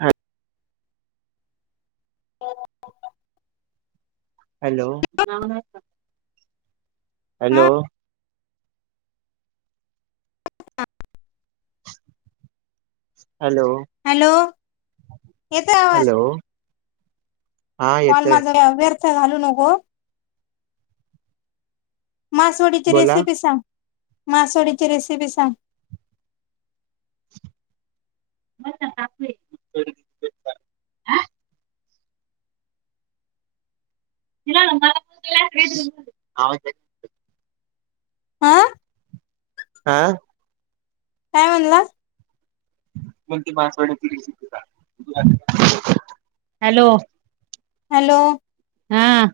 हा. [unintelligible] हॅलो, तु जेवला नाहीस का? हॅलो. हा हॅलो, हॅलो, येतोय आवाज? हॅलो हा कॉल येतोय माझा व्यर्थ घालू नको. मासवडीची बोला रेसिपी सांग, मासवडीची रेसिपी सांग? मं आवांज हां हां कायं म्हणलां हॅलो हॅलो हां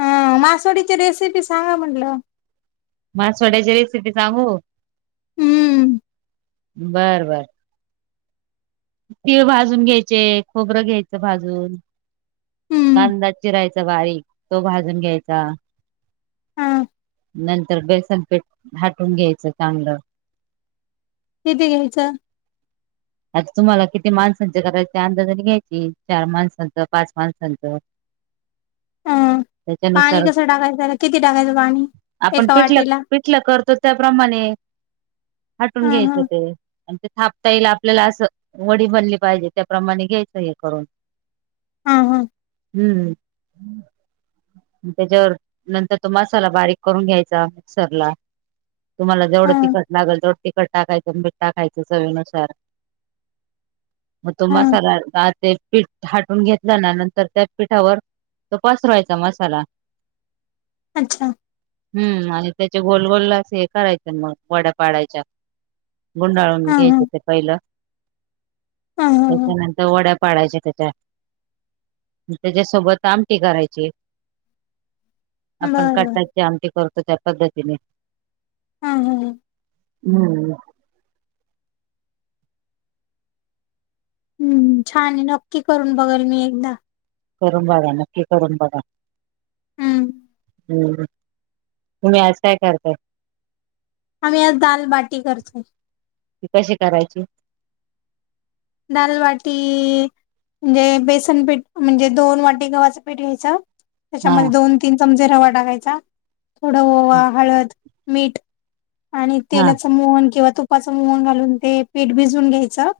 हां मासोडीची रेसिपी सांगा म्हटलं मासोवड्यांची रेसिपी सांगू हम्मं बरं बरं तिळं भाजूंन घ्यायचे खोबरं घ्यायचं भाजूंन हम्म कांदा चिरायचां बारीक तो भाजूंन घ्यायचां हा नंतर बेसन पीठ हाटूंन घ्यायचं चांगलं किती ईचं आंता तुम्हांला माणसांचे करायची अंदाज आणि घ्यायची चार माणसांचं पांच माणसांचं अं पाणी त्याच्यानुसार कसं टाकायचंला किती टाकायचं पाणी आपणं एका पिठलं वाटीला पिठलं करतो त्यांप्रमाणे हटूंन हा घ्यायचं हा ते आणि ते थांपता येईल आपल्यांला असं वडी बनली पाहिजे त्यांप्रमाणे घ्यायचं हे करूंन हां हां हम्मं त्यांच्यावरं नंतर तो मसांला बारीक करूंन घ्यायचां मिक्सर लां तुम्हांला हा जवढं तिखंट लागलं तेवढ तिखंट टाकायंच मिठ टाकायचं चवीनुसारं तो हा मसांला दानत एक पीठ हाटूंन घेतलां नां नंतर त्यां पिठांवरं तो पसरांवयांचा मसांला अच्छा हम्मं आणि त्याचे गोल गोलला असं हे करायचं मंग वड्यांपाडांयच्यां गुंडाळून हा हा घ्यांयचे ते पहिलं हा हा हा त्यांच्यानंतर वड्यां पाडयच्यां त्यांच्या त्यांच्यासोबत आमटी करायची आपणं बरं काटांची आमटी करतो त्यां पद्धतीने हम्मं हम्मं हम्मं हम्मं छांन आहे नक्की करूंन बघंल मी एकदां करूंन बघां नक्की करूंन बघां हम्मं हम्मं तुम्हीं आंज कायं करतांय आम्हीं आंज दालबाटी करतोय ते कशी करायची दालवाटी म्हणजे बेसन पीठ म्हणजे दोन वाटी गव्हाचं पीठ घ्यायचं हा त्यांच्यामध्यें दोन तीनं चमचे रवां टाकायचां थोडं ओवा हळंद मीठ आणि हा तेलाचं मोहन किंवा तुपाचं मोहन घालूंन ते पीठ भिजूंन घ्यायचं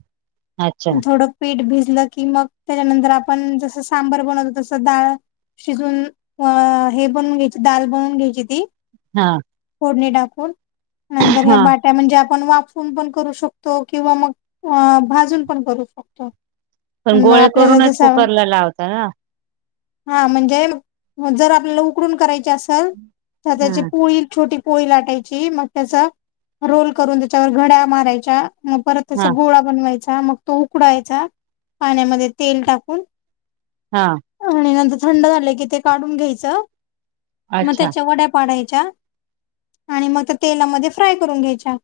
अच्छा थोडं पिठ भिजलं की, मग त्याच्यानंतर आपण जसं सांबर बनवतो, तसं डाळ शिजून हे बनवून घ्यायची, दाल बनवून घ्यायची ती हा!.. फोडणी टाकून नंतर हा बाट!.. त्या म्हणजे आपण वाफून पण करू शकतो. किंवा मग भाजून पण करू शकतो. पण अन् गोळे आपल्याला करूनच जसा कुकरला लावता ना? हा!.. म्हणजे जर, आपल्याला उकडून करायच अस तर त्याची हा पोळी छोटी पोळी लाटायची मग त्याचा रोल करून त्याच्यावर, घड्या मारायच्या मग, परत त्याचा हा गोळा बनवाय चा मग तो उकडायचा!.. पाण्यामध्ये तेल टाकून. हा! !.. आणि नंतर थंड झालं की? ते काढून घ्यायचं!.. मग अच्छा त्याच्या वड्या पाडायच्या, आणि मग त्या तेलामध्ये फ्राय करून घ्यायच्या.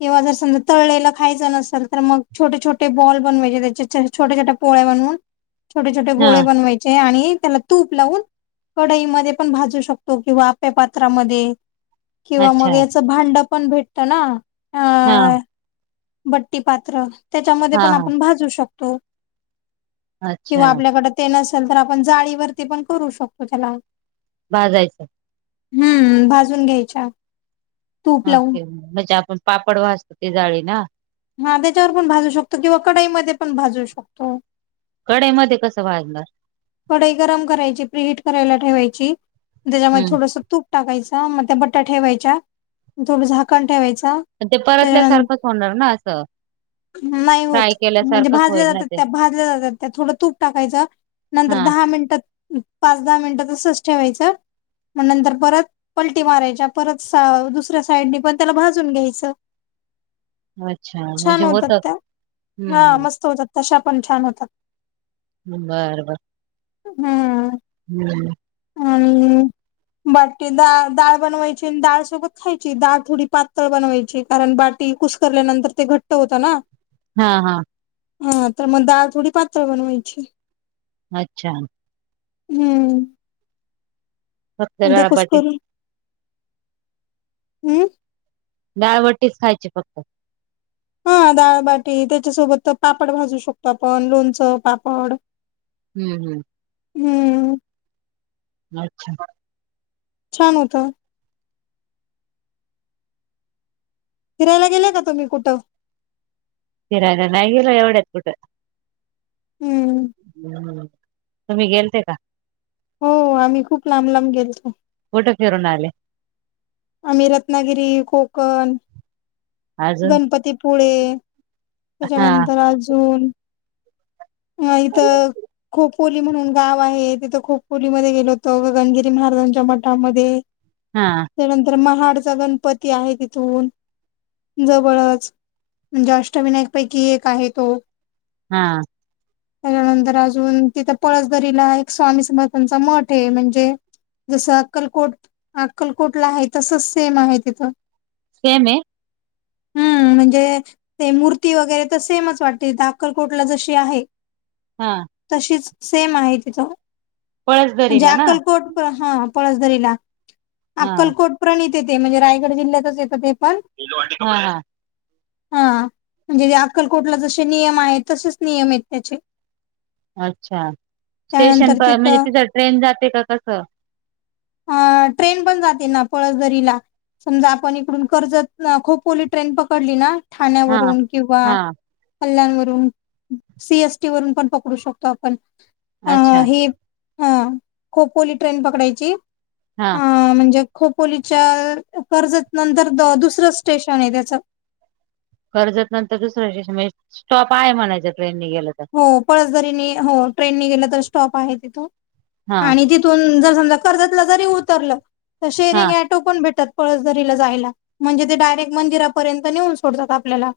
किंवा जर समजा तळलेला खायचं नसेल तर, मग छोटे छोटे बॉल बनवायचे त्याच्या छोटे छोटे पोळ्या बनवून छोटे छोटे हा गोळे बनवायचे आणि त्याला तूप लावून कढाईमध्ये पण, भाजू शकतो किंवा आप्या पात्रामध्ये! !.. किंवा अच्छा मग याच भांड पण भेटतं ना हा अ!.. बट्टी पात्र त्याच्यामध्ये हा पण हा आपण भाजू शकतो? किंवा अच्छा आपल्याकडे ते नसेल तर आपण जाळीवरती पण करू शकतो. त्याला भाजायचं! !.. हमम्!.. भाजून द्यायचा? अके! !. म्हणजे आपण पापड वाासतो. ती जाळी ना? हा! त्याच्यावर पण, भाजू शकतो. किंवा कडाईमध्ये पण भाजू शकतो. कडे मध्ये कसं भाजणार कडाई गरम करायची फ्रीहीट करायला ठेवायची, त्याच्यामध्ये हम्म थोडस तूप टाकायच मग, ते बटा ठेवायच्या थोडं झाकण ठेवायचं? पन ते त्याच्यानंतर परतल्यासारखंच होणार ना असं नाही फ्राय होत? म्हणजे केल्यासारखंच भाजल्या होईल ना जातात. ते त्या भाजल्या जातात. त्या थोडं तूप टाकायचं नंतर हा दहा मिनिटात पाच दहा मिनिटात असच ठेवायचं मग नंतर परत पलटी मारायच्या परत दुसऱ्या साईडनी पण, त्याला भाजून घ्यायचं. अच्छा छान म्हणजे होत होतात त्या, हा हम्म मस्त होतात. तशा पण छान! होतात. बर बर! !.. हम्म!.. हम् [unintelligible] आणि बाटी डाळ डाळ बनवायची आणि डळ सोबत खायची डाळथोडी पातळ बनवायची. कारण बाटी कुसकरल्यानंतर ते घट्ट होत ना? हा हा! !.. हा तर मग डाळ थोडी पातळत बनवायची. अच्छा! !.. हम्म!. फक्त दे कुस डाळबाटी करून हु डाळ बटीच खायची फक्त!.. हा डाळबाटी त्याच्यासोबत पापड भाजू शकतो. आपण लोणचं पापड. हम् हम्म! !.. हम्म!.. अच्छा! छान होतं. फिरायला गेले का तुम्ही कुटं? फिराय नायी गेलो येवढयात कुटं. हम्म तुमी गेल्ते का? हुं, आमी खूप लांब लांब गेल्तो. कुटं फिरून आले? आमी रत्नागिरी, कोकण अजून गणपतीपुळे, हा त्याच्यानंतर अजून नाई तं खूप पुली म्हणून गाव आहे, तिथं खूप पुलीमध्ये गेलो होतो, गणगिरी महाराजांच्या मठामध्ये. हाआ त्यानंतर महाडचा गणपती आहे तिथून जवळच म्हणजे अष्टविनायक पैकी एक आहे तो. हा त्याच्यानंतर अजून तिथं पळसदरीला एक स्वामी समर्थांचा मठ आहे म्हणजे जसं अक्कलकोट अक्कलकोटला हाय तसंच सेम आहे तिथं. सेमे? हं, म्हणजे ते मूर्ती वगरे तर सेमच वाटते. इथे अक्कलकोटला जशी ते आहे. हा तशीच सेम आहे तिथं म्हणजे पळसदरीला ना अक्कलकोट हं हा पळसदरीला. हा अक्कलकोटप्रणितए ते, म्हणजे रायगड जिल्ह्यातच येतं ते पण [inaudible] हा हा हा म्हणजे अक्कलकोटला जशे नियम आहेत तसेच नियम आहेत त्याचे. अच्छा, टेशन प म्हणजे तिथं ट्रेन जाते का कसं? अ ट्रेन पण जाते ना पळसदरीला. समजा आपण इकडून कर्जतनं खोपवली ट्रेन पकडली ना? हा ठाण्यावरून किंवा हा कल्याणावरून सी. एस. टी. वरून पण पकडू शकतो आपण अच्छा हे हा, खोपोली ट्रेन पकडायची हा अ म्हणजे खोपोलीच्या अ कर्जत नंतर द दुसरं स्टेशनए त्याचं. कर्जत नंतर दुसरं स्टेशन म्हणजे स्टॉप आहे म्हणायचं ट्रेननी गेलं तर? हो, पळसदरीने हो ट्रेननं गेलं तर स्टॉप आहे तिथू हा आणि जी पो थून जर समजा कर्जतला जरी उतरलं तर हा शेअरिंग ऍट टो पण भेटतात पळसदरीला जायला म्हणजे ते डायरेक्ट मंदिरापर्यंत नेऊन सोडतात आपल्याला.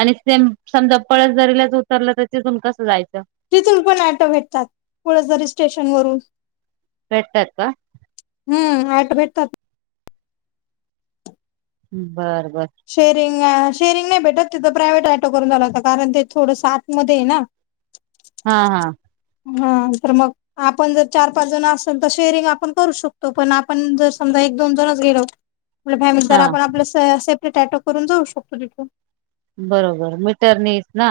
आणि सेम समजा पळसजरीलाच उतरलं तर चिथून कसं जायचं? तिथून पण ॲटो भेटतात. पळसदरी स्टेशन वरून. भेटतात बा? हं ऍटो भेटतात. बर बर शेअरिंग, शेरिंग नाही भेटत, तिथ प्रायव्हेट ऍटो करून जाव लागतं कारण ते थोडंसं आतमध्ये आहे ना? हा हा. हा तर मग, आपण जर चार पाच जण असल तर शेअरिंग आपण करू शकतो. पण आपण जर समजा एक दोन जणच गेलो आपली फॅमिली तर हा आपण आपलं से सेपरेट ऑटो करून जाऊ शकतो तिथे. बरोबर. मीटर नाहीत ना.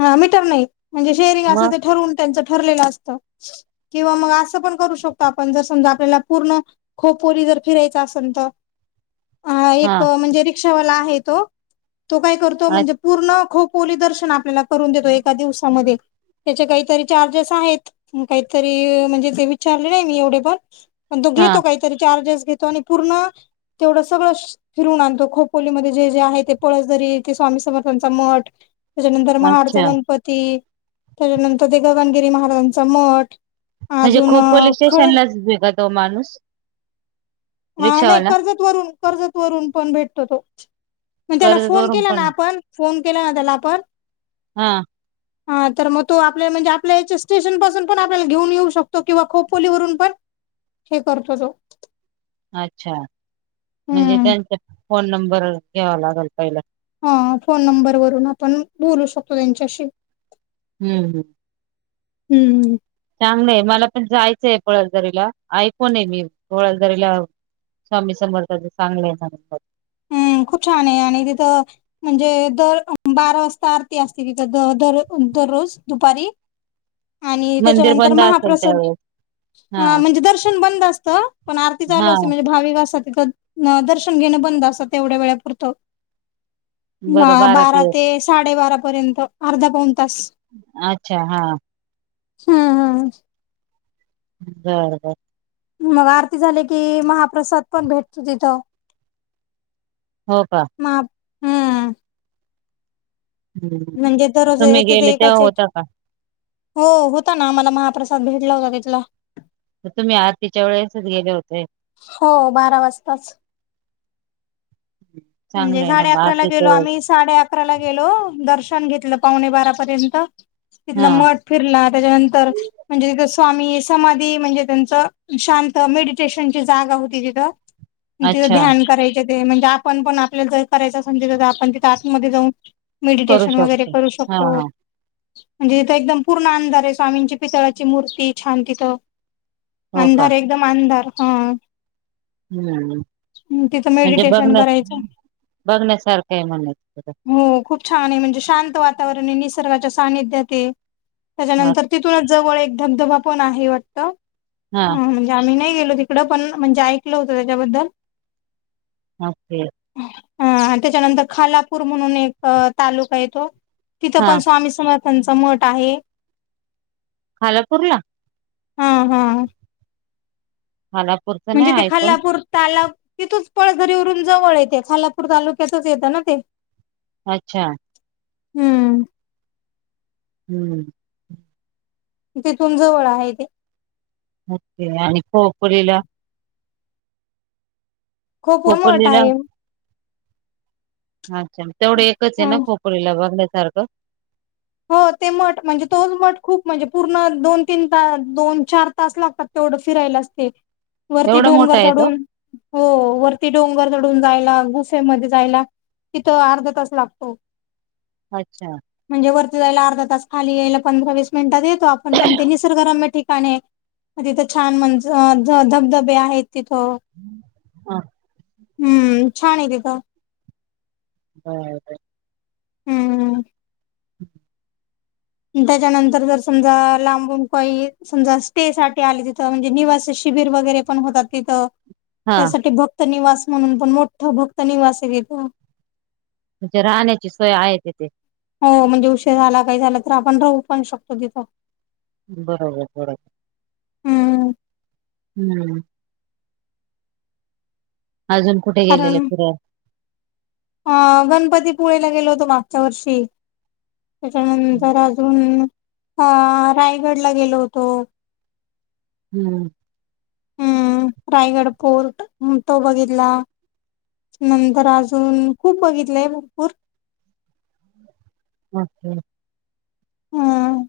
हा मीटर नाही. म्हणजे शेअरिंग असं मग ते ठरवून त्यांचं ते ठरलेलं असतं. किंवा मग असं पण करू शकतो आपण जर समजा आपल्याला पूर्ण खोपोरी जर फिरायचं असन तर ह हा एक म्हणजे रिक्षावाला आहे तो. तो काय करतो हा म्हणजे, पूर्ण खोपोली दर्शन आपल्याला करून देतो. एका दिवसामध्ये त्याचे काहीतरी चार्जेस आहेत. काहीतरी म्हणजे ते विचारले नाही मी एवढे पण, पण तो घेतो काहीतरी चार्जेस घेतो. आणि पूर्ण तेवढं सगळं स फिरवून आणतो खोपोली मध्ये जे जे आहे ते पळसदरी, ते स्वामी समर्थांचा मठ त्याच्यानंतर महाडचा अच्छा गणपती, त्याच्यानंतर गगनगिरी महाराजांचा मठ म्हणजे अजून खोपोळी खळे स्टेशनलाच नेतो तो माणूस. ह नाही रिक्षावाला कर्जत वरून कर्जत वरून पण भेटतो तो. मग त्याला कर्जत फोन वरून केला पण ना आपण फोन केला ना त्याला आपण. हा. [inaudible] हा तर मग तो आपल्या म्हणजे आपल्या याच्या स्टेशन पासून पण आपल्याला घेऊन येऊ शकतो किंवा खोपोलीवरून पण हे करतो तो. अच्छा, म्हणजे हम्म. त्यांचा फोन नंबर घ्यावा लागेल पहिला. हा फोन नंबर वरून आपण बोलू शकतो त्यांच्याशी. हम्म हम्. हम्म. चांगलंय मला पण जायचंय पळसदरीला. ऐकून पण आहे मी पळसदरीला स्वामी समर्थाचे चांगले आहे परिसर. हम्म, खूप छान आहे आणि तिथं म्हणजे दरोज बारा वाजता आरती असते तिथ दर दररोज दुपारी. आणि मंदिर त्याच्यानंतर बंद असेल महाप्रसाद. त्यावेळेस हा म्हणजे दर्शन बंद असतं. पण आरती चालू हा असते म्हणजे भाविक असतात तिथं दर्शन घेणं बंद असत तेवढ्या वेळापुरतं. बारा ते साडेबारा पर्यंत अर्धा पाऊण तास. अच्छा, हा. हा हा ह. बरं बरं. मग आरती झाली की महाप्रसाद पण भेटतो तिथं. हो. का. [unintelligible] हम्म हम्म. म्हणजे दरोज तुम्ही एक तर गेले तिथे तेव्हा एकाचे होता का हो होता ना. आम्हाला महाप्रसाद भेटला होता तिथला. तर तुम्ही आरतीच्या वेळेसचं गेले होते. हो बारा वाजताचं. चांगलं म्हणजे आहे ना साडे मग अकराला आरतीच्या गेलो वेळेस आम्ही साडे अकरा ला गेलो. दर्शन घेतलं पावणे बारा पर्यंत तिथलं हा मठ फिरला. त्याच्यानंतर म्हणजे तिथ स्वामी समाधी म्हणजे त्यांच शांत मेडिटेशन. त्यांची जागा होती कि काय तिथे अच्छा ध्यान कराय म्हणजे आपण पण आपल्या जे करायच असन आपण तिथे आत मध्ये जाऊन करू मेडिटेशन वगैरे शकतो करू हा शकतो. हा म्हणजे तिथं एकदम पूर्ण अंधार आहे स्वामींची पितळंची मूर्ती छान तिथं हो का अंधार एकदम अंधार हा. हम्म हं तिथं म्हणजे मेडिटेशन बघण्या करायचं. बघण्यासारखं म्हणायचं. हो खूप छान आहे म्हणजे शांत वातावरण हे निसर्गाच्या सानिध्यात हे हा त्याच्यानंतर तिथूनचं जवळ एक धबधबा पण आहे वाटतं. हा. आम्ही नाही गेलो तिकडं पण म्हणजे ऐकलं होत त्याच्याबद्दल. [unintelligible] हा आणि त्याच्यानंतर खालापूर म्हणून एक तालुका आहे तो. तिथं हा पण स्वामी समर्थांचा मठ आहे. खालापूरला? हा हा खालापूर म्हणजे ते खालापूर तालाव तिथंच पळघरीवरून जवळ येते खालापूर तालुक्यातच येतं ना ते. अच्छा हम्म हम्म तिथून जवळ आहे ते मोजकीला आणि खोपरीला. खोपरिला मठ खोपोलीला आहे. अच्छा तेवढं एकच आहे ना हं खोपरीला बघण्यासारखं? हो ते मठ म्हणजे तोच मठ खूप म्हणजे पूर्ण दोन- तीन तास, दोन-चार तास लागतात. तेवढं फिरायलाचं ते वरती एवढा मोठा डोंगर आहे तो चढून हो वरती डोंगर चढून जायला, गुसेमध्ये जायला तिथं अर्धा तास लागतो. अच्छा म्हणजे वरती जायला अर्धा तास खाली यायला पंधरा वीस मिनिटात येत तो आपण पण ते निसर्गरम्य ठिकाण हे. मग तिथं छान म्हणज धबधबे आहेत तिथं. हा. हम्म, छान हे तिथं. बरं बरं. हम्म. [inaudible] त्याच्यानंतर जर समजा लांबून पई समजा स्टे साठी आली तिथं म्हणजे निवासी शिबीर वगैरे पण होतात तिथं हा त्यासाठी भक्त निवास म्हणून पण मोठं भक्त निवास आहे तिथं. म्हणजे राहण्याची सोय आहे तिथे. हो म्हणजे उशीर झाला काही झालं तर आपण राहू पण शकतो तिथं. बरोबर बरोबर. हम्म हम्म. अजून कुठे गेलेले कारण फिराय? अ गणपतीपुळेला गेलो होतो मागच्या वर्षी. त्याच्यानंतर अजून, अ रायगडला गेलो होतो. हम्म. हम्म, रायगड फोर्ट तो बघितला. नंतर अजून खुप बघितलंय भरपूर. बापरे! हम्म.